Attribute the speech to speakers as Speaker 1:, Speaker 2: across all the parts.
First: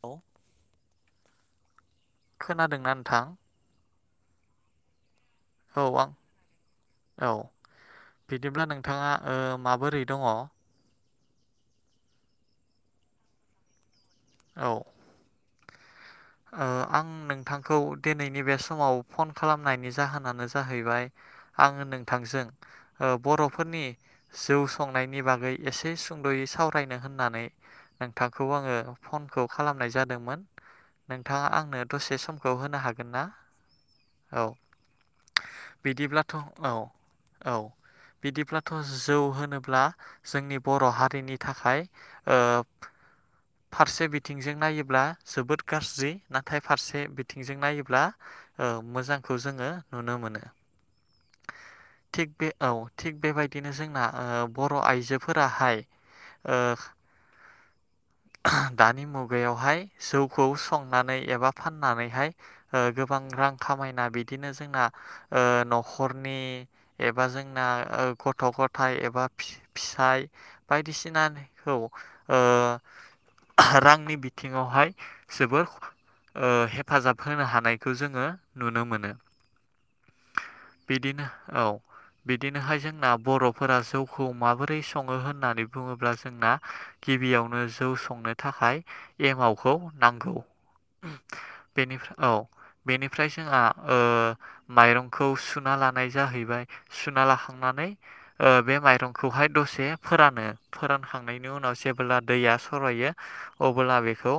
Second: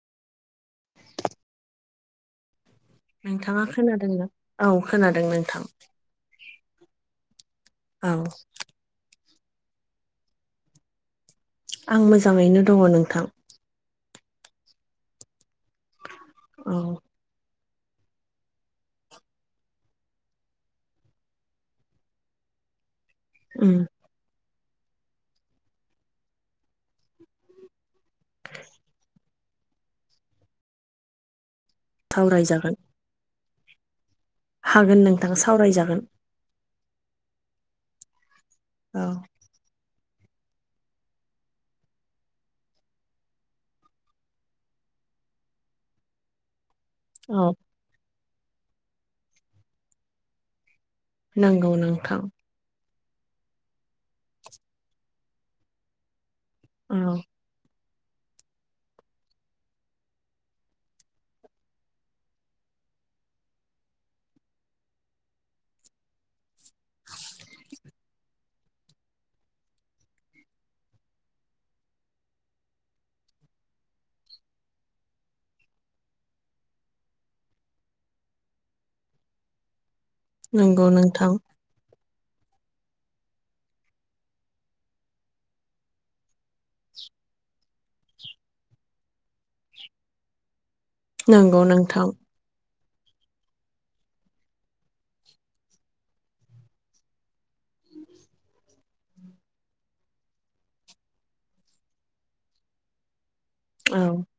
Speaker 1: औ। खोनादों।
Speaker 2: नोंथाङा खोनादोंना औ खोनादों नों
Speaker 1: औ आं औ
Speaker 2: औ
Speaker 1: बिदिब्ला नोंथाङा ओ माबोरै दङ?
Speaker 2: आं मोजाङैनो दङ नोंथां।
Speaker 1: औ। ओ
Speaker 2: औ
Speaker 1: आं नों नोंखौ दिनैनि बे समाव फन खालामनायनि जाहोनानो जाहैबाय आङो नोंथांजों
Speaker 2: उम
Speaker 1: बर'फोरनि जौ संनायनि बागै एसे सुंद'यै सावरायनो होननानै नोंथांखौ आङो फनखौ खालामनाय जादोंमोन नोंथाङा आंनो दसे समखौ
Speaker 2: सावरायजागोन
Speaker 1: होनो हागोन ना औ
Speaker 2: हागोन नोंथां सावरायजागोन
Speaker 1: बिदिब्लाथ' औ औ बिदिब्लाथ'
Speaker 2: औ
Speaker 1: जौ होनोब्ला जोंनि बर' हारिनि थाखाय फारसे बिथिंजों नायोब्ला जोबोद गाज्रि नाथाय फारसे
Speaker 2: औ
Speaker 1: बिथिंजों नायोब्ला ओ मोजांखौ जोङो नुनो मोनो
Speaker 2: नोंगौ नांथां
Speaker 1: थिग बे औ थिग बेबायदिनो जोंना बर' आइजोफोराहाय
Speaker 2: औ
Speaker 1: ह [unintelligible] दानि मुगायावहाय जौखौ संनानै एबा फाननानैहाय ओ गोबां रां खामायना बिदिनो जोंनाओ न'खरनि एबा जोंना ओ गथ'फोर गथाय एबा फि फिसाय बायदिसिनाखौ ओ रांनि बिथिङावहाय जोबोर ओ हेफाजाब होनो हानायखौ जोङो नुनो मोनो
Speaker 2: नंगौ
Speaker 1: बिदिनो
Speaker 2: नोंथां
Speaker 1: औ बिदिनोहाय जोंना बर'फोरा जौखौ माबोरै सङो होननानै बुङोब्ला जोंना गिबियावनो जौ संनो थाखाय एमावखौ नांगौ
Speaker 2: नंगौ नोंथां
Speaker 1: बेनिफ्राय औ बेनिफ्राय जोंहा ओ माइरंखौ सुना लानाय जाहैबाय सुना लाखांनानै ओ बे माइरंखौहाय दसे दसे फोरानो, फोरानखांनायनि उनाव जेबोब्ला दैया सरायो अबोब्ला
Speaker 2: औ
Speaker 1: बेखौ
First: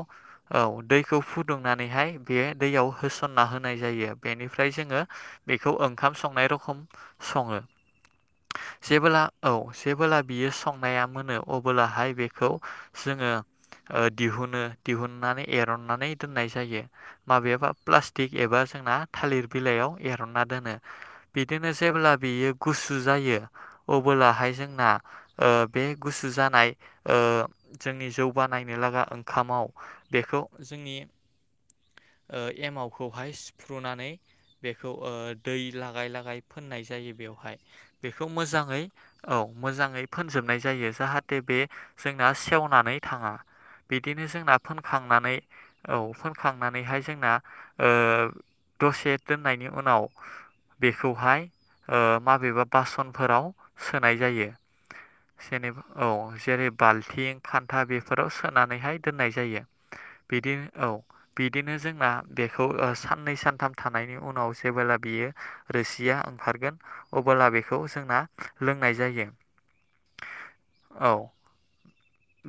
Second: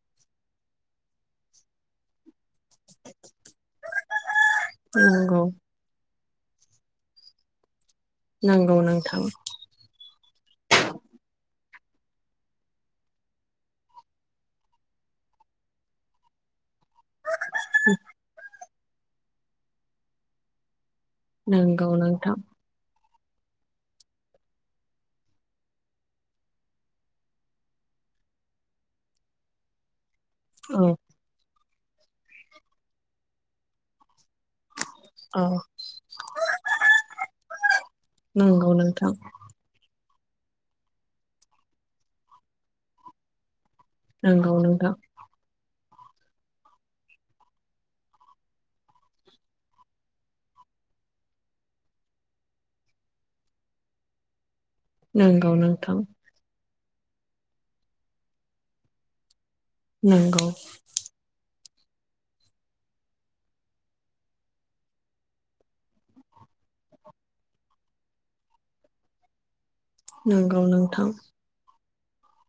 Speaker 1: औ दैखौ फुदुंनानैहाय बे दैआव होसनना होनाय जायो बेनिफ्राय जोङो
Speaker 2: नंगौ
Speaker 1: बेखौ ओंखाम संनाय बे रखम सङो।
Speaker 2: नंगौ
Speaker 1: जेबोला
Speaker 2: नोंथां
Speaker 1: औ जेबोला बियो संनाया मोनो अबोलाहाय बेखौ जोङो ओ दिहुनो दिहुननानै एरननानै दोननाय जायो माबायाबा प्लास्टिक एबा जोंना थालिर बिलाइयाव एरनना दोनो बिदिनो
Speaker 2: नंगौ
Speaker 1: जेब्ला
Speaker 2: नोंथां
Speaker 1: बियो गुसु गुसु जायो अबोलाहाय जोंना ओ बे गुसु जानाय जोंनि जौ बानायनो लागा ओंखामाव बेखौ
Speaker 2: औ
Speaker 1: जोंनि ओ एमावखौहाय सिफ्रुनानै बेखौ ओ
Speaker 2: औ
Speaker 1: दै लागाय लागाय फोननाय जायो बेवहाय, बेखौ
Speaker 2: नंगौ
Speaker 1: मोजाङै
Speaker 2: नोंथां
Speaker 1: औ मोजाङै फोनजोबनाय जायो जाहाथे बे जोंना सेवनानै थाङा बिदिनो
Speaker 2: नंगौ
Speaker 1: जोंना
Speaker 2: नोंथां
Speaker 1: फोनखांनानै औ फोनखांनानैहाय जोंना दसे ओ दोननायनि उनाव बेखौहाय ओ माबेबा बासनफोराव सोनाय जायो।
Speaker 2: नंगौ
Speaker 1: जेनेबा
Speaker 2: नोंथां
Speaker 1: औ सेरेब बाल्थिं खान्था बेफोराव सोनानैहाय दोननाय जायो
Speaker 2: नंगौ
Speaker 1: बिदिनो औ बिदि बिदिनो जोंना बेखौ ओ साननै सानथाम थाम नायनि उनाव जेबोला बियो रोसिया ओंखारगोन अबोला बेखौ जोंना लोंनाय जायो
Speaker 2: नंगौ नोंथां
Speaker 1: औ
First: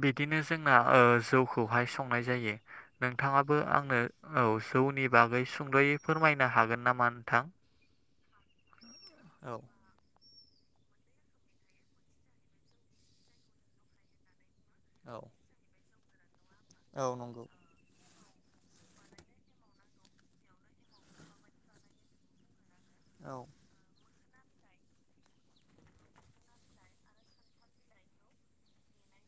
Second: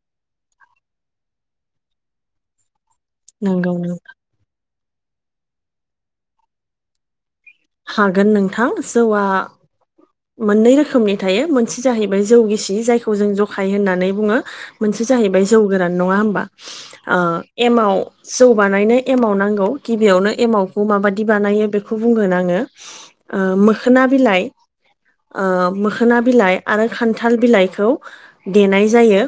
Speaker 1: बिदिनो जोंना ओ जौखौहाय संनाय जायो नोंथाङाबो
Speaker 2: नंगौ
Speaker 1: आंनो
Speaker 2: नोंथां
Speaker 1: औ जौनि बागै सुंद'यै फोरमायनो हागोन नामा नोंथां?
Speaker 2: हागोन नोंथां जौआ
Speaker 1: औ
Speaker 2: मोननै रोखोमनि थायो मोनसे जाहैबाय जौगिसि जायखौ जों जखाय होननानै बुङो। मोनसे
Speaker 1: औ
Speaker 2: जाहैबाय जौ गोरान। नङा होमबा?
Speaker 1: औ नंगौ
Speaker 2: एमाव जौ बानायनो एमाव नांगौ गिबियावनो एमावखौ माबादि बानायो बेखौ बुंगोन आङो ओ
Speaker 1: औ
Speaker 2: मोखोना बिलाइ ओ मोखोना बिलाइ आरो खान्थाल बिलाइखौ देनाय जायो।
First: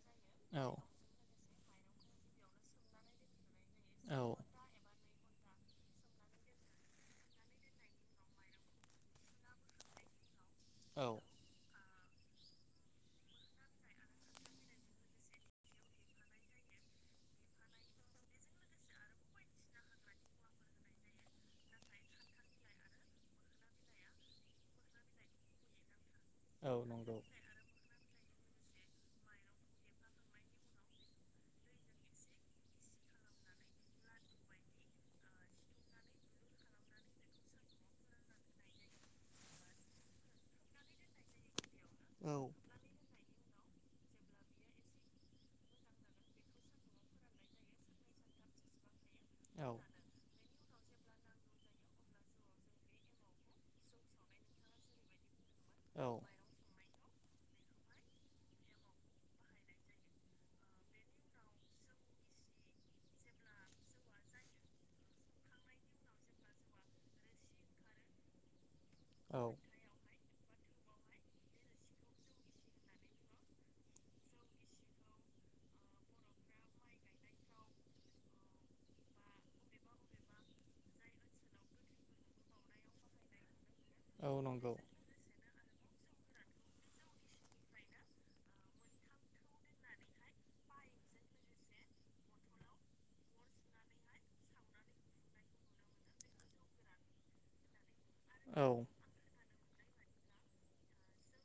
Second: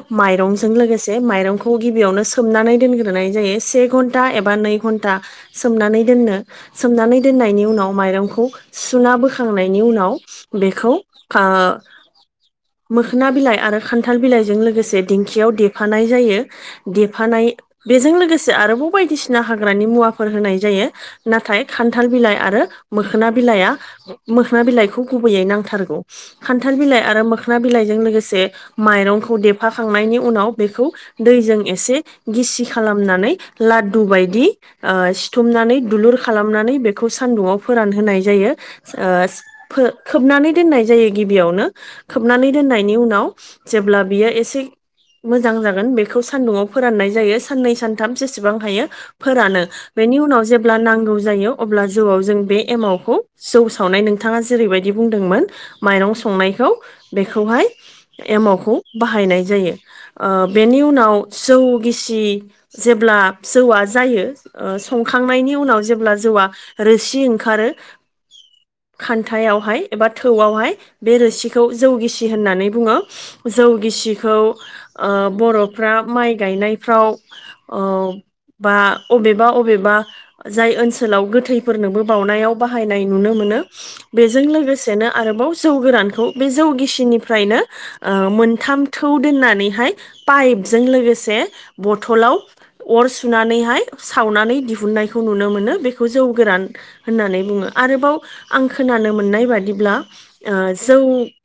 Speaker 1: औ
Speaker 2: माइरंजों लोगोसे माइरंखौ खौ गिबियावनो सोमनानै दोनग्रोनाय जायो से
Speaker 1: औ
Speaker 2: घन्टा एबा नै घन्टा सोमनानै दोननो सोमनानै दोननायनि उनाव माइरंखौ सुना बोखांनायनि उनाव बेखौ
Speaker 1: औ
Speaker 2: खा
Speaker 1: [inaudible]
Speaker 2: मोखोना बिलाइ आरो खान्थाल बिलाइजों लोगोसे दिंखियाव देफानाय जायो देफानाय बेजों लोगोसे आरोबाव बायदिसिना हाग्रानि मुवाफोर होनाय जायो नाथाय खान्थाल बिलाइ आरो मोखोना बिलाइआ, मोखोना बिलाइखौ गुबैयै नांथारगौ।
Speaker 1: औ
Speaker 2: खान्थाल बिलाइ
Speaker 1: नंगौ
Speaker 2: आरो मोखोन बिलाइजों लोगोसे बे माइरंखौ देफाखांनायनि उनाव बेखौ दैजों एसे गिसि खालामनानै लादु बायदि ओ सिथुमनानै दुलुर खालामनानै बेखौ सान्दुंआव फोरानहोय जायो ओ फो खोबनानै दोननाय जायो गिबियावनो
Speaker 1: औ
Speaker 2: खोबनानै दोननायनि उनाव जेब्ला बियो एसे मोजां जागोन बेखौ सान्दुंआव फोराननाय जायो साननै सानथाम जेसेबां हायो फोरानो
Speaker 1: औ
Speaker 2: बेनि उनाव जेब्ला नांगौ जायो अब्ला जौआव जों बे एमावखौ जौ सावनाय नोंथाङा जेरैबायदि बुंदोंमोन
Speaker 1: औ
Speaker 2: माइरं संनायखौ बे खौहाय एमावखौ बाहायनाय जायो ओ बेनि उनाव जौ गिसि जेब्ला जौवा जायो ओ संखांनायनि उनाव जेब्ला जौवा रोसि ओं आरो
Speaker 1: औ
Speaker 2: खान्थायावहाय एबा थौ वआवहाय बे रोसिखौ जौ गिसि होननानै बुङो। जौ गिसिखौ ओ बर'फ्रा माइ गायनायफ्राव बा अबेबा-अबेबा जाय ओनसोलाव गोथैफोरनोबो बनायाव बाहायनाय नुनो मोनो।
Speaker 1: औ
Speaker 2: बेजों
Speaker 1: नंगौ
Speaker 2: लोगोसेनो आरोबाव जौ गोरान खौ बे जौ गिसिनिफ्रायनो मोनथाम थौ दोननानैहाय पाइजों लो गोसे बथलाव अर सुनानैहाय सावनानै दिहुननायखौ नुनो मोनो। बेखौ जौ गोरान होननानै बुङो। आरोबाव आं
Speaker 1: औ
Speaker 2: खोनानो मोननाय बादि ब्ला जौ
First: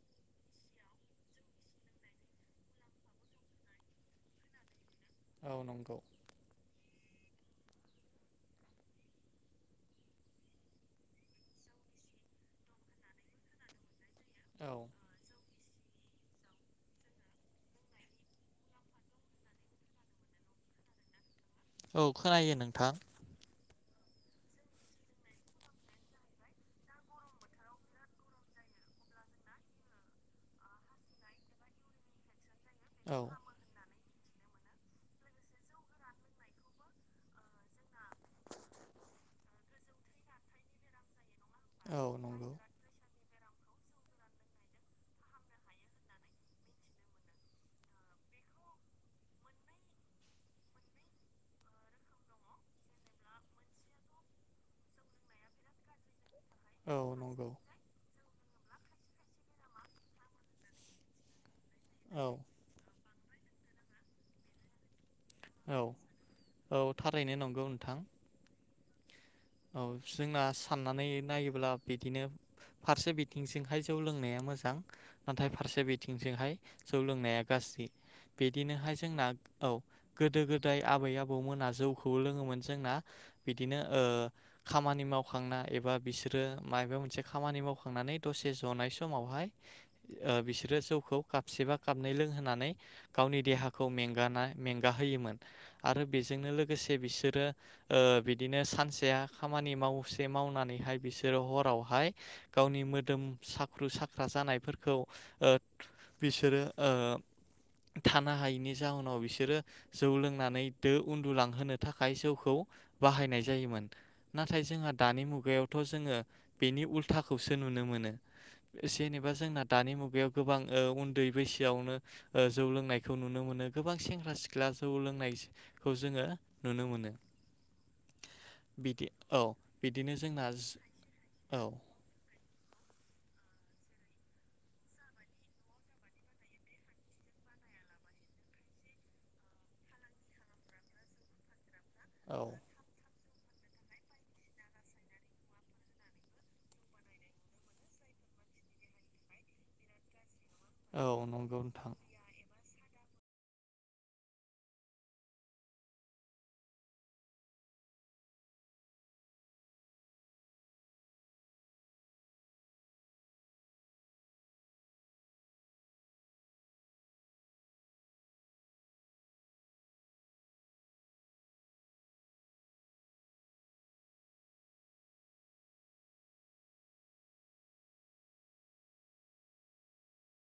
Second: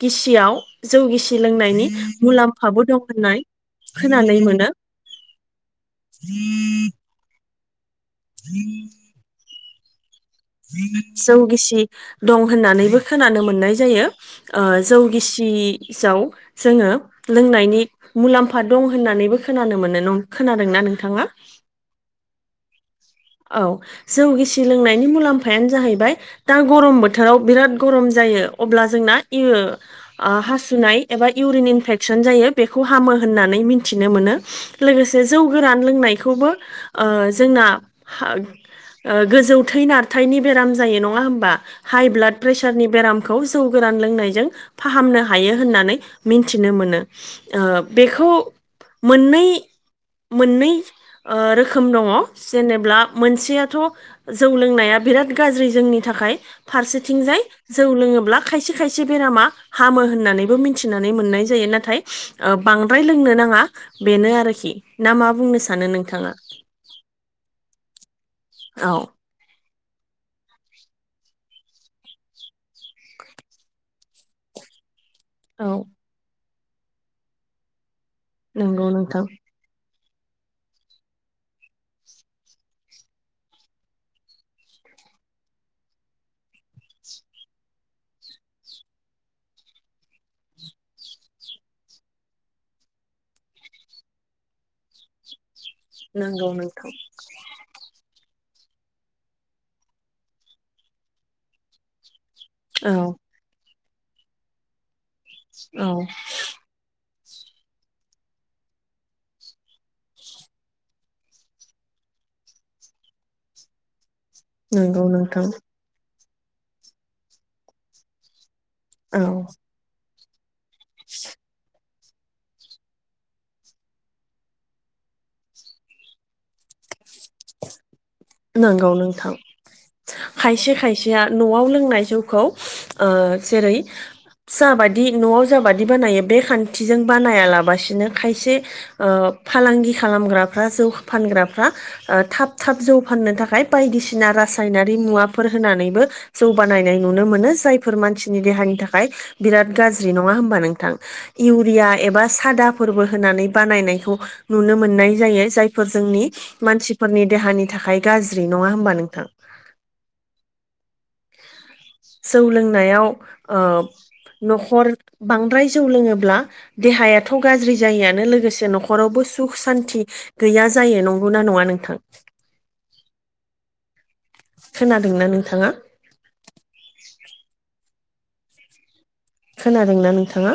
Speaker 2: गिसियाव जौ गिसि लोंनायनि मुलाम्फाबो दं होननाय खोनानो मोनो।
Speaker 1: औ नंगौ।
Speaker 2: [inaudible] जौगिसि दं होननानैबो खोनानो मोननाय जायो। ओ
Speaker 1: औ
Speaker 2: जौ गिसि जौ जोङो लोंनायनि मुलाम्फा दं होननानैबो खोनानो मोनो। खोनादोंना? नोंथाङा
Speaker 1: औ खोनायो नोंथां।
Speaker 2: औ, जौ गिसि लोंनायनि मुलाम्फायानो जाहैबाय दा गरम बोथोराव बिराद गरम जायो। अब्ला जोंना हासुनाय एबा इउरिन इनफेकसन जायो। बेखौ हामो
Speaker 1: औ
Speaker 2: होननानै मिथिनो मोनो। लोगोसे जौ गोरान लोंनायखौबो ओ जोंना ओ गोजौ थै नारथायनि बेराम जायो। नङा होमबा?
Speaker 1: औ
Speaker 2: हाइ ब्लाड
Speaker 1: नंगौ
Speaker 2: प्रेसारनि बेरामखौ जौ गोरान लोंनायजों फाहामनो हायो होननानै मिथिनो मोनो। बेखौ मोननै-मोननै रोखोम दङ। जेनेब्ला मोनसेयाथ' जौ लोंनाया बिराद गाज्रि जोंनि थाखाय।
Speaker 1: औ
Speaker 2: फारसेथिंजाय
Speaker 1: नंगौ
Speaker 2: जौ लोङोब्ला खायसे - खायसे बेरामा हामो होननानैबो मिथिनानै मोननाय जायो। नाथाय
Speaker 1: औ
Speaker 2: बांद्राय लोंनो नाङा। आङा बेनो आरोखि ना मा बुंनो सानो
Speaker 1: औ
Speaker 2: नोंथाङा?
Speaker 1: थारैनो औ नंगौ नोंथां।
Speaker 2: औ।
Speaker 1: औ जोंना सान्नानै नायोब्ला बिदिनो फारसे बिथिंजोंहाय जौ लोंनाया मोजां। नाथाय
Speaker 2: औ
Speaker 1: फारसे बिथिंजोंहाय जौ लोंनाया गाज्रि।
Speaker 2: नंगौ
Speaker 1: बिदिनोहाय
Speaker 2: नोंथां
Speaker 1: जोंना औ। गोदो गोदाय आबै आबौमोना जौखौ लोङोमोन जोंना बिदिनो ओ खामानि मावखांना एबा बिसोरो माबा मोनसे खामानि मावखांनानै दसे जनाय समाव हाय ओ बिसोरो जौखौ काबसे बा काबनै लोंहोनानै गावनि देहाखौ मेंगा ना मेंगा होयोमोन आरो
Speaker 2: नंगौ
Speaker 1: बेजोंनो
Speaker 2: नोंथां
Speaker 1: लोगोसे बिसोरो ओ बिदिनो सानसेया खामानि मावसे मावनानैहाय बिसोरो हरावहाय गावनि
Speaker 2: औ
Speaker 1: मोदोम सा ख्रु साख्रा जानायफोरखौ ओ
Speaker 2: औ
Speaker 1: बिसोरो ओ थानो हायैनि जाउनाव बिसोरो जौ लोंनानै दो उन्दुलांहोनो थाखाय जौखौ बाहायनाय जायोमोन। नाथाय जोंहा
Speaker 2: नंगौ
Speaker 1: दानि
Speaker 2: नोंथां
Speaker 1: मुगायावथ' जोङो बेनि उल्थाखौसो नुनो मोनो।
Speaker 2: औ
Speaker 1: जेनेबा जोंना दानि मुगायाव गोबां ओ उन्दै बैसोआवनो ओ जौ लोंनायखौ नुनो मोनो, गोबां सेंग्रा सिख्ला जौ लोंनाय खौ जोङो नुनो मोनो।
Speaker 2: नंगौ
Speaker 1: बिदि
Speaker 2: नों थां।
Speaker 1: औ बिदिनो जोंना
Speaker 2: खायसे
Speaker 1: ज-
Speaker 2: खायसेया
Speaker 1: औ
Speaker 2: न'आव लोंनाय जौखौ ओ जेरै
Speaker 1: ज [unintelligible]
Speaker 2: जाबादि न'आव जाबादि बानायो बे खान्थिजों बानायालाबसिनो खायसे ओ फालांगि खालामग्राफ्रा जौ फानग्राफ्रा ओ
Speaker 1: औ
Speaker 2: थाब थाब जौ फाननो थाखाय बायदिसिना रासायनारि मुवाफोर होनानैबो जौ बानायनाय नुनो मोनो जायफोर मानसिनि देहानि थाखाय बिराद गाज्रि नङा होनबा नोंथां?
Speaker 1: औ नंगौ
Speaker 2: इउरिया
Speaker 1: नोंथां
Speaker 2: एबा सादा फोरबो होनानै बानायनायखौ नुनो मोननाय जायो जायफोर जोंनि मानसिफोरनि देहानि थाखाय गाज्रि नङा होनबा नोंथां।
Speaker 1: [inaudible]
Speaker 2: जौ लोंनायाव ओ न'खर बांद्राय जौ लोङोब्ला देहायाथ' गाज्रि जायोआनो लोगोसे न'खरावबो सुख सान्थि गैया जायो नंगौना नङा नोंथां?
Speaker 1: [inaudible]
Speaker 2: खोनादोंना नोंथाङा? खोनादोंना नोंथाङा?